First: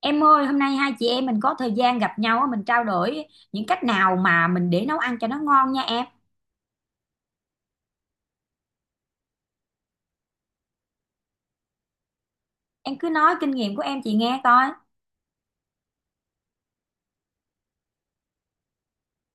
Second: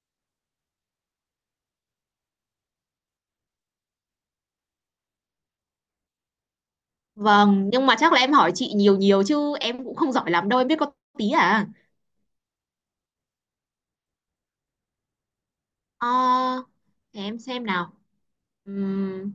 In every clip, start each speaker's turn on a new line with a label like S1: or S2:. S1: Em ơi, hôm nay hai chị em mình có thời gian gặp nhau á, mình trao đổi những cách nào mà mình để nấu ăn cho nó ngon nha em.
S2: Vâng, nhưng mà chắc là em hỏi chị nhiều nhiều chứ em cũng không giỏi lắm đâu, em biết có tí à.
S1: Em cứ nói kinh nghiệm của em chị nghe coi.
S2: Ờ, để em xem nào. Ừm,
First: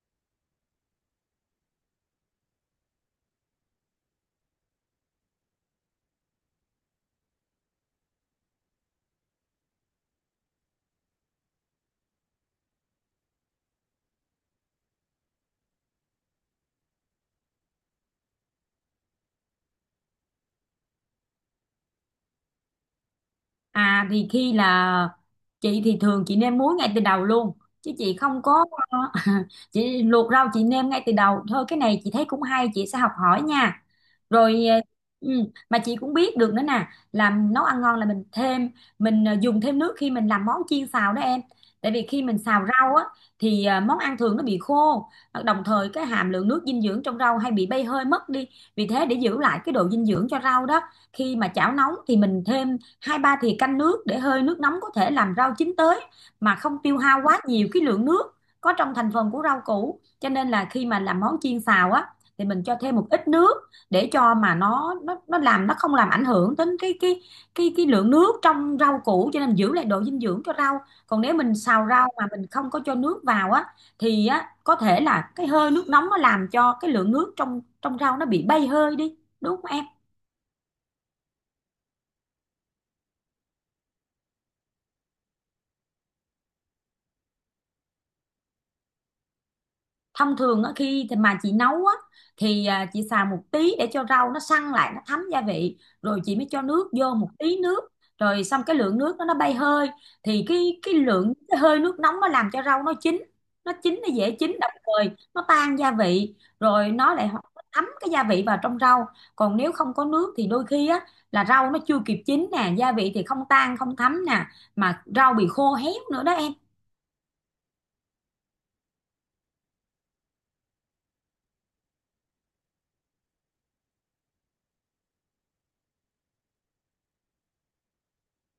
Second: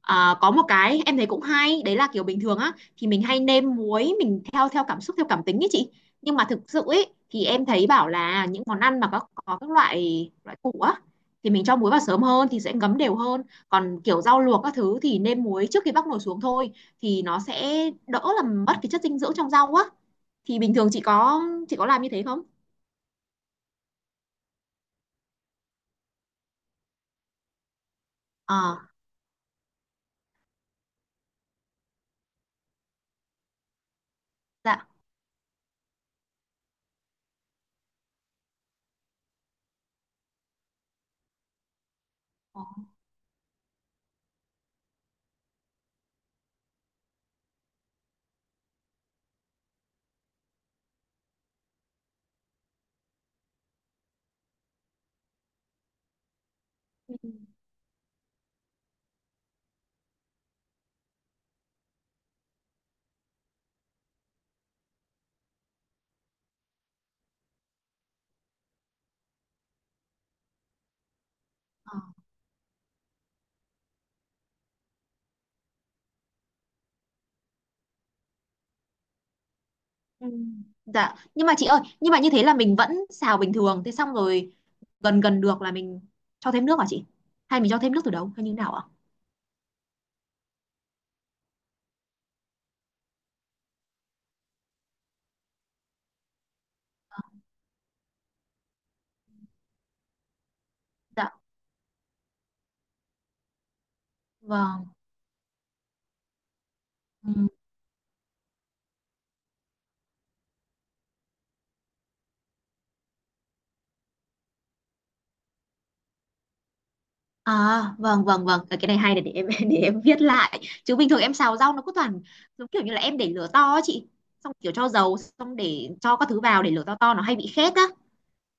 S2: có một cái em thấy cũng hay, đấy là kiểu bình thường á thì mình hay nêm muối mình theo theo cảm xúc theo cảm tính ấy chị. Nhưng mà thực sự ấy thì em thấy bảo là những món ăn mà có các loại loại củ á thì mình cho muối vào sớm hơn thì sẽ ngấm đều hơn. Còn kiểu rau luộc các thứ thì nêm muối trước khi bắc nồi xuống thôi thì nó sẽ đỡ làm mất cái chất dinh dưỡng trong rau á. Thì bình thường chị có làm như thế không?
S1: À thì khi là chị thì thường chị nêm muối ngay từ đầu luôn, chứ chị không có
S2: Ờ,
S1: chị luộc rau chị nêm ngay từ đầu thôi. Cái này chị thấy cũng hay, chị sẽ học hỏi nha. rồi ờ,
S2: dạ.
S1: ừ, mà chị cũng biết được nữa nè, làm nấu ăn ngon là mình thêm, dùng thêm nước khi mình làm món chiên xào đó em. Tại vì khi mình xào
S2: Có.
S1: rau á thì món ăn thường nó bị khô, đồng thời cái hàm lượng nước dinh dưỡng trong rau hay bị bay hơi mất đi. Vì thế để giữ lại cái độ dinh dưỡng cho rau đó, khi mà chảo nóng thì mình thêm hai ba thì canh nước để hơi nước nóng có thể làm rau chín tới mà không tiêu hao quá nhiều cái lượng nước có trong thành phần của rau củ. Cho nên là khi mà làm món chiên xào á thì mình cho thêm một ít nước để cho mà nó làm, nó không làm ảnh hưởng đến cái lượng nước trong rau củ, cho nên giữ lại độ dinh dưỡng cho rau. Còn nếu mình xào
S2: Ừ.
S1: rau mà mình không có cho nước vào á thì á có thể là cái hơi nước nóng nó làm cho cái lượng nước trong trong rau nó bị bay hơi đi, đúng không em?
S2: Ừ. Dạ, nhưng mà chị ơi, nhưng mà như thế là mình vẫn xào bình thường, thế xong rồi gần gần được là mình cho thêm nước hả chị? Hay mình cho thêm nước từ đầu hay như thế nào ạ?
S1: Thông thường á, khi thì mà chị nấu á, thì chị xào một tí để cho rau nó săn lại, nó thấm gia vị, rồi chị mới cho nước vô, một tí nước, rồi xong cái lượng nước đó nó bay hơi, thì cái cái
S2: Dạ,
S1: lượng cái hơi nước nóng nó làm cho rau nó chín, nó dễ chín, đồng
S2: vâng.
S1: thời nó tan gia vị, rồi nó lại
S2: Ừ.
S1: thấm cái gia vị vào trong rau. Còn nếu không có nước thì đôi khi á là rau nó chưa kịp chín nè, gia vị thì không tan không thấm nè, mà rau bị khô héo nữa đó em.
S2: À, vâng vâng vâng, Ờ, cái này hay này để em để em viết lại. Chứ bình thường em xào rau nó cứ toàn giống kiểu như là em để lửa to á chị, xong kiểu cho dầu, xong để cho các thứ vào để lửa to nó hay bị khét á.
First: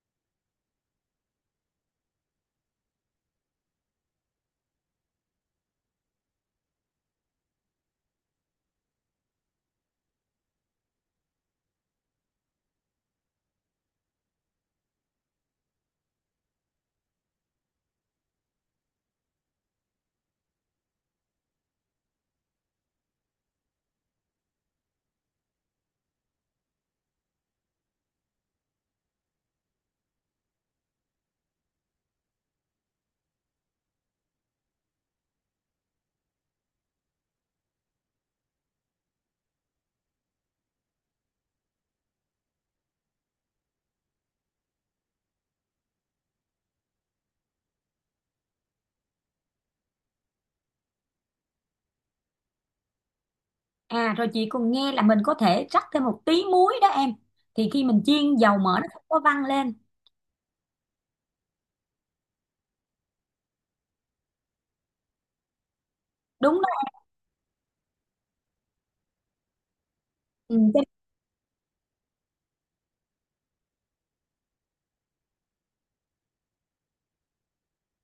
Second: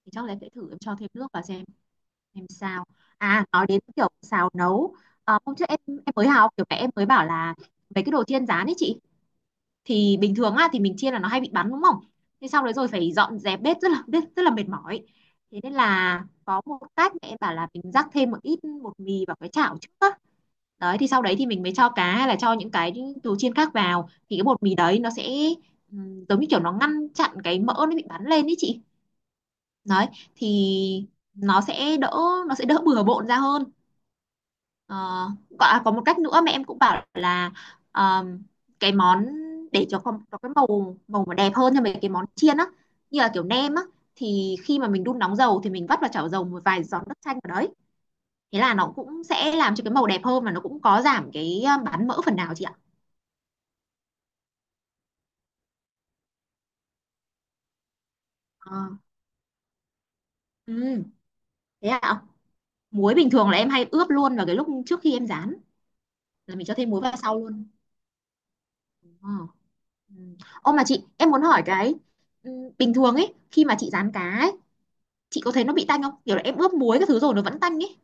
S2: Thì chắc là em sẽ thử em cho thêm nước vào xem em sao. À, nói đến kiểu xào nấu, à hôm trước em mới học kiểu mẹ em mới bảo là mấy cái đồ chiên rán ấy chị thì bình thường á thì mình chiên là nó hay bị bắn đúng không, thế xong đấy rồi phải dọn dẹp bếp rất là mệt mỏi. Thế nên là có một cách mẹ em bảo là mình rắc thêm một ít bột mì vào cái chảo trước á, đấy thì sau đấy thì mình mới cho cá hay là cho những cái đồ chiên khác vào thì cái bột mì đấy nó sẽ giống như kiểu nó ngăn chặn cái mỡ nó bị bắn lên ý chị, đấy thì nó sẽ đỡ nó sẽ đỡ bừa bộn ra hơn. Ờ, có có một cách nữa mà em cũng bảo là ờm, cái món để cho con có cái màu màu mà đẹp hơn cho mấy cái món chiên á, như là kiểu nem á, thì khi mà mình đun nóng dầu thì mình vắt vào chảo dầu một vài giọt nước chanh vào đấy, thế là nó cũng sẽ làm cho cái màu đẹp hơn và nó cũng có giảm cái bán mỡ phần nào chị ạ.
S1: À rồi chị còn nghe là mình có thể rắc thêm một tí muối đó em. Thì khi mình chiên, dầu mỡ nó
S2: Ờ,
S1: không có văng lên.
S2: ừ, thế ạ. Muối bình thường là em hay ướp luôn vào cái lúc trước khi em rán là
S1: Đúng
S2: mình
S1: đó.
S2: cho thêm muối vào sau luôn. Ờ, ừ.
S1: Ừ,
S2: Ô
S1: cho
S2: mà chị em muốn hỏi cái, ừ, bình thường ấy khi mà chị rán cá ấy chị có thấy nó bị tanh không, kiểu là em ướp muối các thứ rồi nó vẫn tanh ấy,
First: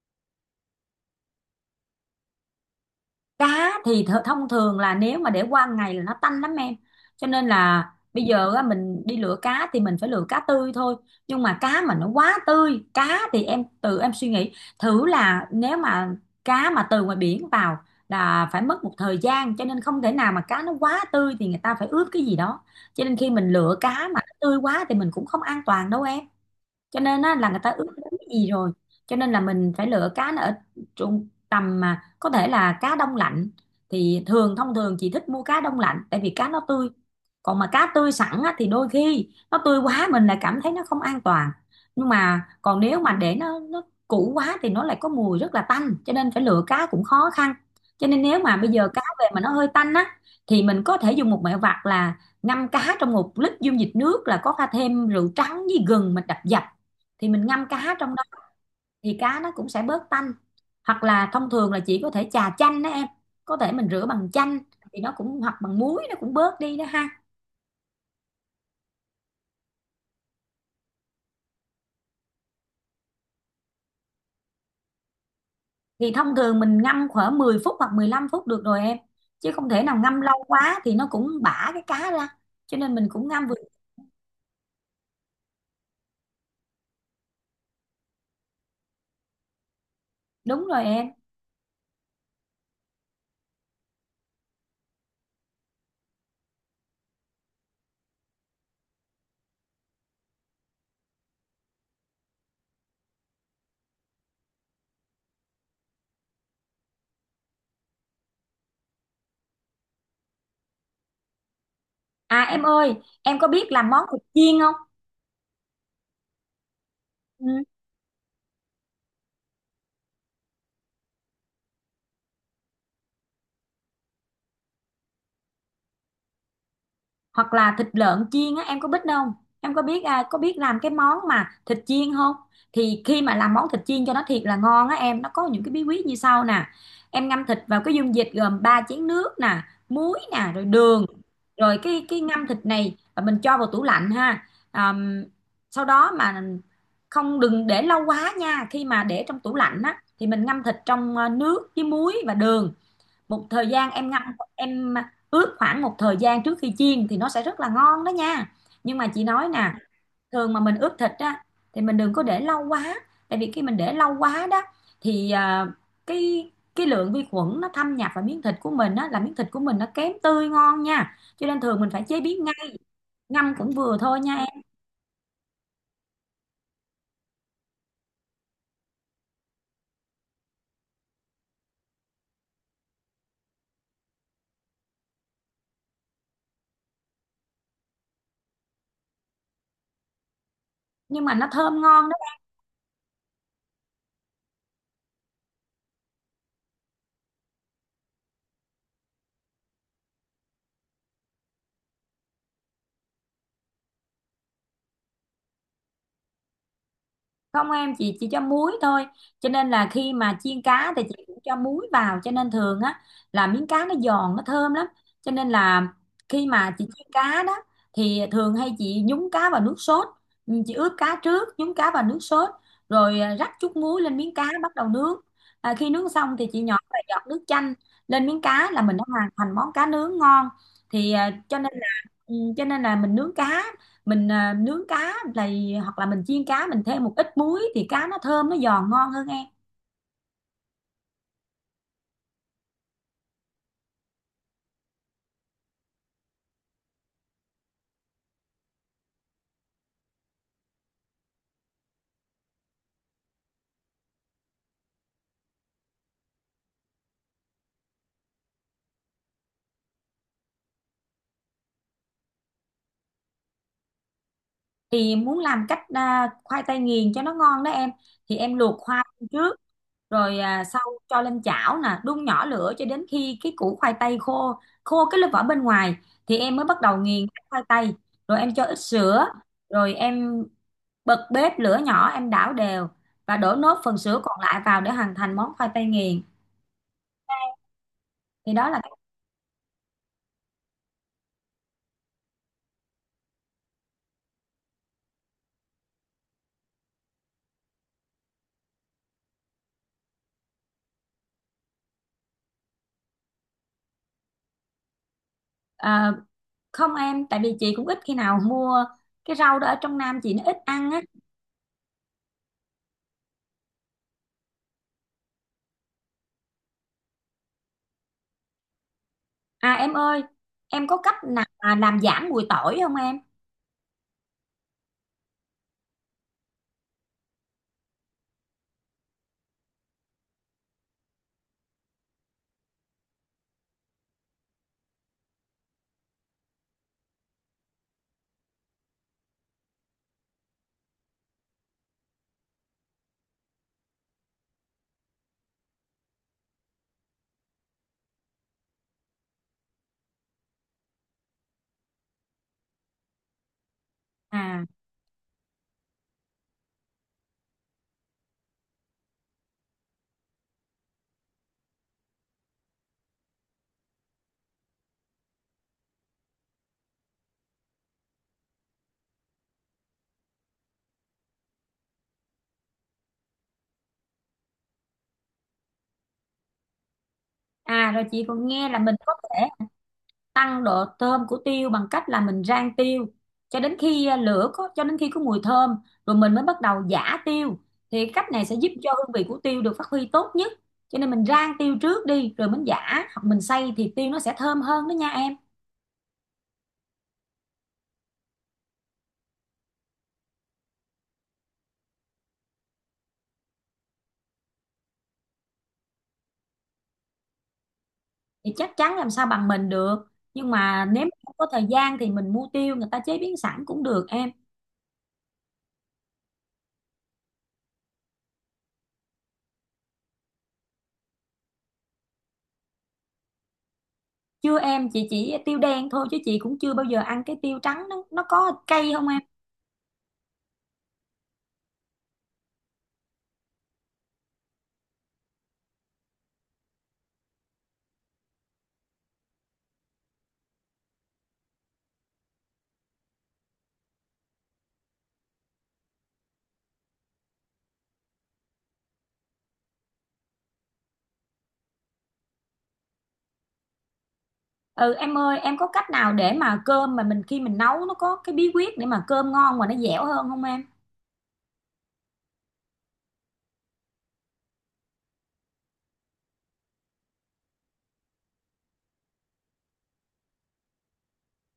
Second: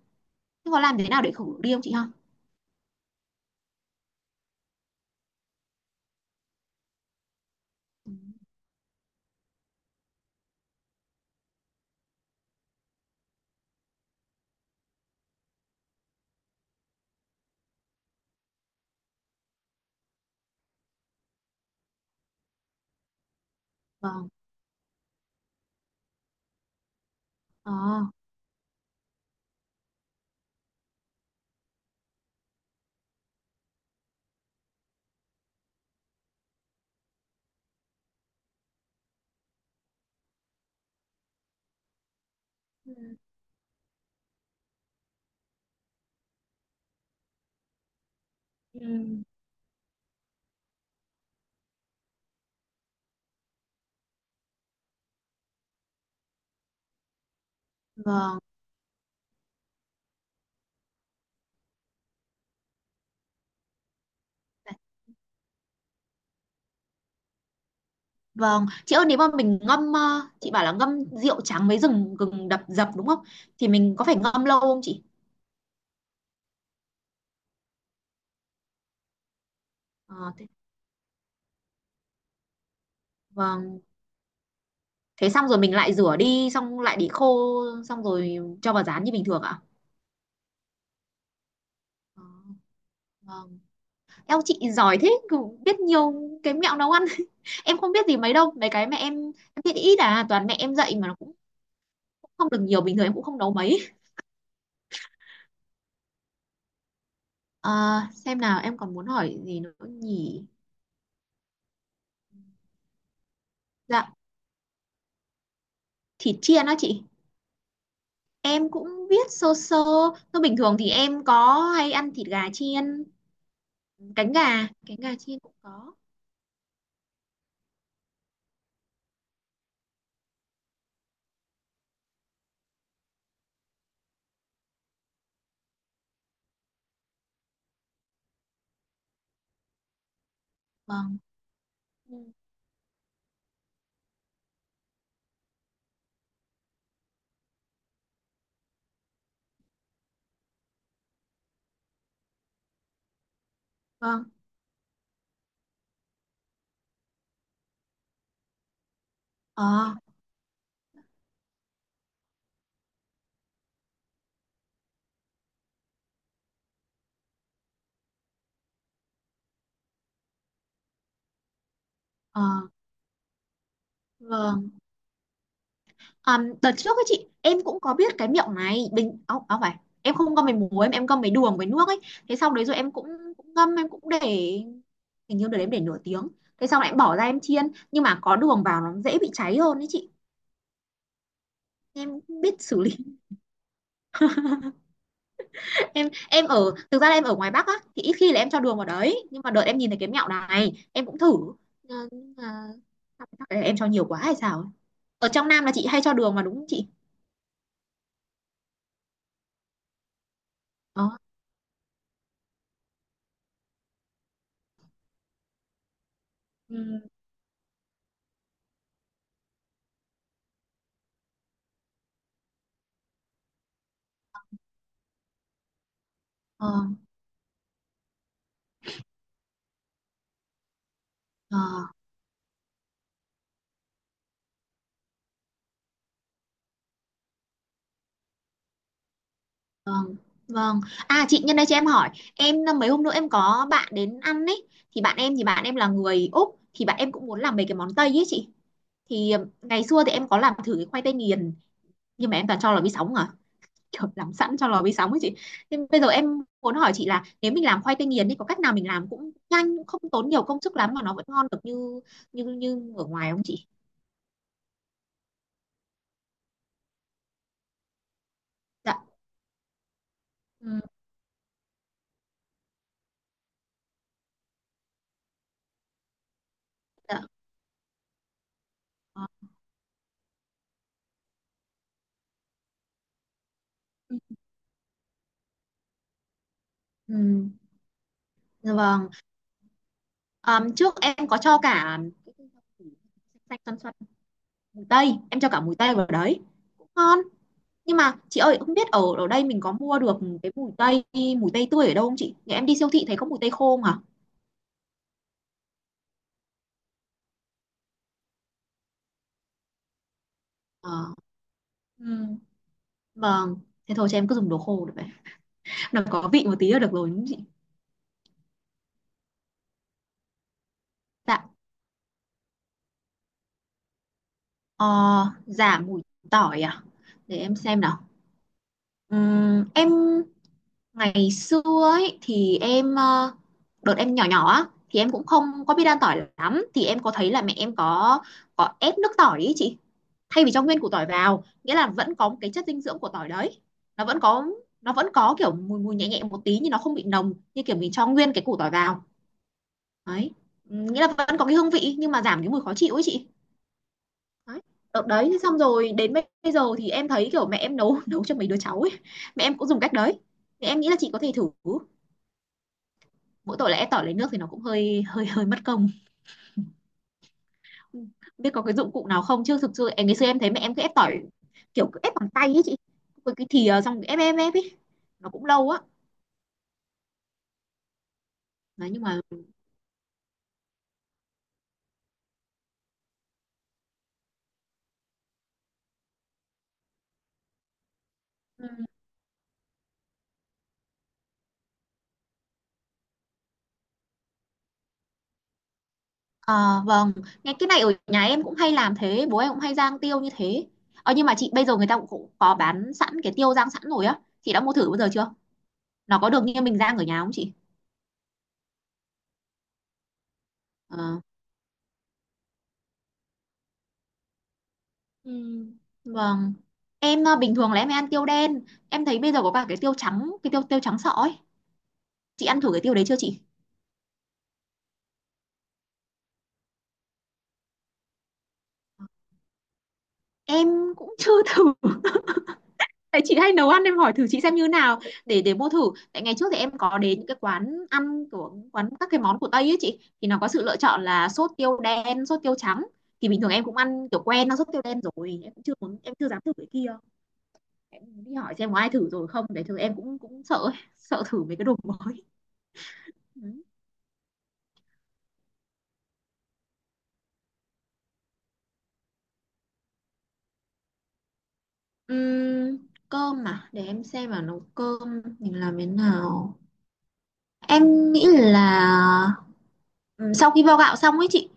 S2: nhưng mà làm thế nào để khử đi không chị ha?
S1: cá thì thông thường là nếu mà để qua ngày là nó tanh lắm em, cho nên là bây giờ á, mình đi lựa cá thì mình phải lựa cá tươi thôi. Nhưng mà cá mà nó quá tươi, cá thì em tự em suy nghĩ thử là nếu mà cá mà từ ngoài biển vào là phải mất một thời gian, cho nên không thể nào mà cá nó quá tươi, thì người ta phải ướp cái gì đó. Cho nên khi mình lựa cá mà
S2: Vâng.
S1: nó tươi quá thì mình cũng không an toàn đâu em, cho nên á, là người ta
S2: Ờ.
S1: ướp đến cái gì rồi. Cho nên là mình phải lựa cá nó ở trung tầm, mà có thể là cá đông lạnh. Thì thông thường chị thích mua cá đông lạnh, tại vì cá nó tươi. Còn mà cá tươi sẵn á, thì đôi khi nó tươi quá mình lại cảm thấy nó không an toàn. Nhưng mà còn
S2: Ừ.
S1: nếu mà để nó cũ quá thì nó lại có mùi rất là tanh, cho nên phải lựa cá cũng khó khăn. Cho nên nếu mà bây giờ cá
S2: Ừ.
S1: về mà nó hơi tanh á thì mình có thể dùng một mẹo vặt là ngâm cá trong một lít dung dịch nước, là có pha thêm rượu trắng với gừng mình đập dập, thì mình ngâm cá trong đó
S2: vâng
S1: thì cá nó cũng sẽ bớt tanh. Hoặc là thông thường là chỉ có thể chà chanh đó em, có thể mình rửa bằng chanh thì nó cũng, hoặc bằng muối nó cũng bớt đi đó ha.
S2: vâng chị ơi, nếu mà mình ngâm chị bảo là ngâm rượu trắng với gừng, đập dập đúng không, thì mình có phải ngâm lâu không chị?
S1: Thì thông thường mình ngâm khoảng 10 phút hoặc 15 phút được rồi em, chứ không thể nào ngâm
S2: Ờ,
S1: lâu
S2: thế,
S1: quá thì nó cũng bã cái cá ra, cho nên mình cũng ngâm vừa.
S2: vâng, thế xong rồi mình lại rửa đi xong lại để khô xong rồi cho vào rán như bình thường ạ.
S1: Đúng rồi em.
S2: Ờ, vâng. Eo chị giỏi thế cứ biết nhiều cái mẹo nấu ăn em không biết gì mấy đâu, mấy cái mẹ em biết ít à, toàn mẹ em dạy mà nó cũng không được nhiều, bình thường em cũng không nấu mấy. Ờ, xem nào em còn muốn hỏi gì nữa nhỉ.
S1: À em ơi, em có biết làm món
S2: Dạ,
S1: thịt chiên không?
S2: thịt chiên đó chị,
S1: Ừ.
S2: em cũng biết sơ sơ. Thôi bình thường thì em có hay ăn thịt gà chiên, cánh gà, chiên cũng có.
S1: Hoặc là thịt lợn chiên á, em có biết không? Em có biết có biết làm cái món mà thịt chiên không? Thì khi mà làm món thịt chiên cho nó thiệt là ngon á em, nó có những cái bí quyết như sau nè. Em ngâm thịt vào cái dung dịch gồm 3 chén nước nè, muối nè, rồi đường,
S2: Vâng.
S1: rồi cái
S2: Ừ.
S1: cái ngâm thịt này, và mình cho vào tủ lạnh ha. Àm, Sau đó mà không, đừng để lâu quá nha, khi mà để trong tủ lạnh á thì mình ngâm thịt trong nước với muối và đường một thời gian. Em ngâm,
S2: Vâng.
S1: em ướp khoảng một thời gian trước khi chiên thì nó sẽ rất là ngon đó nha. Nhưng mà chị nói nè,
S2: Ờ.
S1: thường mà mình ướp thịt á thì mình đừng có để lâu quá, tại vì khi mình để lâu quá đó thì cái cái lượng vi khuẩn nó thâm nhập vào miếng thịt của mình á, là miếng thịt của mình nó kém tươi ngon nha, cho nên thường mình phải chế
S2: Ờ.
S1: biến ngay. Ngâm cũng vừa thôi nha em.
S2: Vâng. Đợt trước ấy chị em cũng có biết cái miệng này bình áo áo phải, em không ngâm với muối, em ngâm với đường với nước ấy, thế sau đấy rồi em cũng, cũng ngâm em cũng để, hình như đợt đấy em để nửa tiếng, thế sau lại em bỏ ra em chiên, nhưng mà có đường vào nó dễ bị cháy hơn đấy chị,
S1: Nhưng mà nó thơm ngon.
S2: em không biết xử lý. Em ở thực ra là em ở ngoài Bắc á thì ít khi là em cho đường vào đấy, nhưng mà đợt em nhìn thấy cái mẹo này em cũng thử. Ờ, nhưng mà chắc là em cho nhiều quá hay sao ấy. Ở trong Nam là chị hay cho đường mà đúng không chị?
S1: Không em, chị chỉ cho muối thôi, cho nên là khi mà chiên cá thì
S2: Ờ.
S1: chị cũng cho muối vào, cho nên thường á là miếng cá nó giòn nó thơm lắm. Cho nên là khi mà chị
S2: Ừ.
S1: chiên cá đó thì thường hay chị nhúng cá vào nước sốt. Ừ, chị ướp cá trước, nhúng cá vào nước sốt, rồi rắc chút muối lên miếng cá bắt đầu nướng. À, khi nướng xong thì chị
S2: Ờ.
S1: nhỏ vài giọt nước chanh lên miếng cá là mình đã hoàn thành món cá nướng ngon. Thì
S2: Ờ.
S1: cho nên là mình nướng cá, mình à, nướng cá là hoặc là mình chiên cá, mình thêm một ít muối thì cá nó thơm nó giòn ngon hơn em.
S2: Vâng, vâng. À chị nhân đây cho em hỏi, em mấy hôm nữa em có bạn đến ăn ấy, thì bạn em là người Úc, thì bạn em cũng muốn làm mấy cái món Tây ấy chị. Thì ngày xưa thì em có làm thử cái khoai tây nghiền, nhưng mà em toàn cho lò vi sóng à. Kiểu làm sẵn cho lò vi sóng ấy chị. Nhưng bây giờ em muốn hỏi chị là nếu mình làm khoai tây nghiền thì có cách nào mình làm cũng nhanh, cũng không tốn nhiều công sức lắm mà nó vẫn ngon được như như như ở ngoài không chị?
S1: Thì muốn làm cách, khoai tây nghiền cho nó ngon đó em, thì em luộc
S2: Dạ.
S1: khoai trước, rồi à,
S2: Ừ,
S1: sau cho lên chảo nè, đun nhỏ lửa cho đến khi cái củ khoai tây khô khô cái lớp vỏ bên ngoài, thì em mới bắt đầu
S2: dạ.
S1: nghiền cái khoai tây, rồi em cho ít
S2: Ờ,
S1: sữa, rồi em bật bếp lửa nhỏ, em đảo đều và đổ nốt phần
S2: Ừ,
S1: sữa còn lại vào để hoàn thành món khoai tây nghiền.
S2: ừ,
S1: Thì đó
S2: dạ vâng. Ờ, trước em có cho cả xanh xanh xoăn tây, em cho cả mùi tây vào đấy cũng ngon, nhưng mà chị ơi không biết ở ở đây mình có mua được cái mùi tây tươi ở đâu không chị, nhà em đi siêu thị thấy có mùi tây khô mà.
S1: là, không em, tại vì chị cũng ít khi nào mua cái rau đó, ở trong Nam chị nó ít ăn
S2: Ờ.
S1: á.
S2: Ừm, vâng, thế thôi cho em cứ dùng đồ khô được vậy, nó có vị một tí là được rồi đúng không chị?
S1: À em ơi, em có cách nào
S2: Dạ.
S1: mà làm giảm mùi tỏi không em?
S2: Ờ, giảm mùi tỏi à, để em xem nào. Em ngày xưa ấy thì em đợt em nhỏ nhỏ á thì em cũng không có biết ăn tỏi lắm, thì em có thấy là mẹ em có ép nước tỏi ý chị, thay vì cho nguyên củ tỏi vào, nghĩa là vẫn có cái chất dinh dưỡng của tỏi đấy, nó vẫn có nó vẫn có kiểu mùi mùi nhẹ nhẹ một tí nhưng nó không bị nồng như kiểu mình cho nguyên cái củ tỏi vào đấy. Ừ, nghĩa là vẫn có cái hương vị nhưng mà giảm cái mùi khó chịu ấy chị,
S1: À,
S2: đấy. Đấy xong rồi đến bây bây giờ thì em thấy kiểu mẹ em nấu nấu cho mấy đứa cháu ấy, mẹ em cũng dùng cách đấy, thì em nghĩ là chị có thể thử. Mỗi tội là ép tỏi lấy nước thì nó cũng hơi hơi hơi mất công. Ừ. Biết có cái dụng cụ nào không chứ thực sự em ngày xưa em thấy mẹ em cứ ép tỏi, kiểu cứ ép bằng tay ấy chị, với cái thìa xong ép ép ép ấy, nó cũng lâu á,
S1: à rồi chị còn nghe là
S2: đấy
S1: mình
S2: nhưng
S1: có
S2: mà.
S1: thể tăng độ thơm của tiêu bằng cách là mình rang tiêu cho đến khi à, lửa có cho đến khi có mùi thơm, rồi mình mới bắt đầu giã tiêu, thì cách này sẽ
S2: Ừ.
S1: giúp cho hương vị của tiêu được phát huy tốt nhất. Cho nên mình rang tiêu trước đi rồi mình giã, hoặc mình xay, thì tiêu nó sẽ thơm hơn đó nha em.
S2: À, vâng, nghe cái này ở nhà em cũng hay làm thế, bố em cũng hay rang tiêu như thế. Ờ nhưng mà chị bây giờ người ta cũng cũng có bán sẵn cái tiêu rang sẵn rồi á chị, đã mua thử bao giờ chưa, nó có được như mình rang ở nhà không chị?
S1: Thì chắc chắn làm sao bằng mình được, nhưng mà nếu mà
S2: Ờ.
S1: không có thời gian thì mình mua tiêu người ta chế biến sẵn cũng được em.
S2: Ừ. Vâng. Em à, bình thường là em hay ăn tiêu đen. Em thấy bây giờ có cả cái tiêu trắng, cái tiêu tiêu trắng sọ ấy. Chị ăn thử cái tiêu đấy chưa chị?
S1: Chưa em, chị chỉ tiêu đen thôi, chứ chị cũng chưa bao giờ ăn cái tiêu trắng, nó có cay không em?
S2: Em cũng chưa thử, tại chị hay nấu ăn em hỏi thử chị xem như nào, để mua thử. Tại ngày trước thì em có đến những cái quán ăn của quán các cái món của Tây ấy chị, thì nó có sự lựa chọn là sốt tiêu đen sốt tiêu trắng, thì bình thường em cũng ăn kiểu quen nó sốt tiêu đen rồi, em cũng chưa muốn em chưa dám thử cái kia, em đi hỏi xem có ai thử rồi không để thử, em cũng cũng sợ ấy, sợ thử mấy cái đồ mới. Ừ.
S1: Ừ em ơi, em có cách nào để mà cơm mà mình khi mình nấu, nó có cái bí quyết để mà cơm ngon mà nó dẻo hơn không em?
S2: Ừm, cơm mà để em xem mà nấu cơm mình làm thế nào, em nghĩ là, ừ, sau khi vo gạo xong ấy chị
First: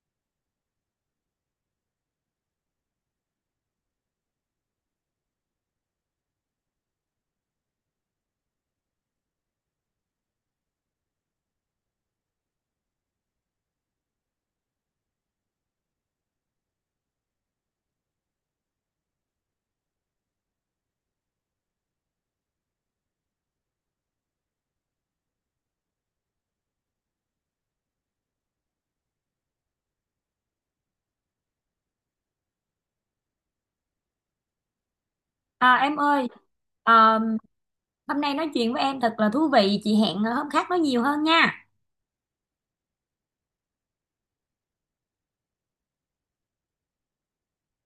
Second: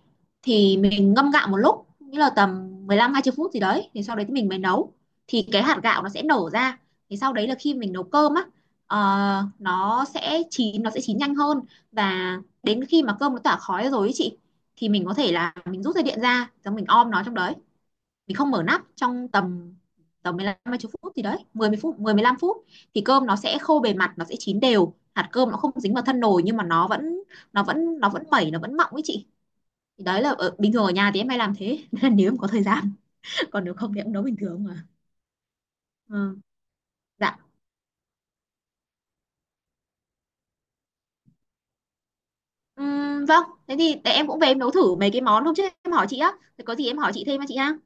S2: thì mình ngâm gạo một lúc, nghĩa là tầm 15 hai 20 phút gì đấy thì sau đấy thì mình mới nấu, thì cái hạt gạo nó sẽ nở ra, thì sau đấy là khi mình nấu cơm á, ờ, nó sẽ chín nhanh hơn, và đến khi mà cơm nó tỏa khói rồi ấy chị thì mình có thể là mình rút dây điện ra rồi mình om nó trong đấy, mình không mở nắp trong tầm tầm 15 20 phút, thì đấy 10 phút, 10 15 phút, thì cơm nó sẽ khô bề mặt, nó sẽ chín đều, hạt cơm nó không dính vào thân nồi nhưng mà nó vẫn nó vẫn mẩy, nó vẫn mọng ấy chị. Thì đấy là ở, bình thường ở nhà thì em hay làm thế. Nên là nếu em có thời gian còn nếu không thì em nấu bình thường mà.
S1: À em ơi,
S2: Ừ.
S1: à,
S2: Dạ.
S1: hôm nay nói chuyện với em thật là thú vị, chị hẹn hôm khác nói nhiều hơn nha.
S2: Vâng thế thì để em cũng về em nấu thử mấy cái món hôm trước em hỏi chị á, thì có gì em hỏi chị thêm á chị ha.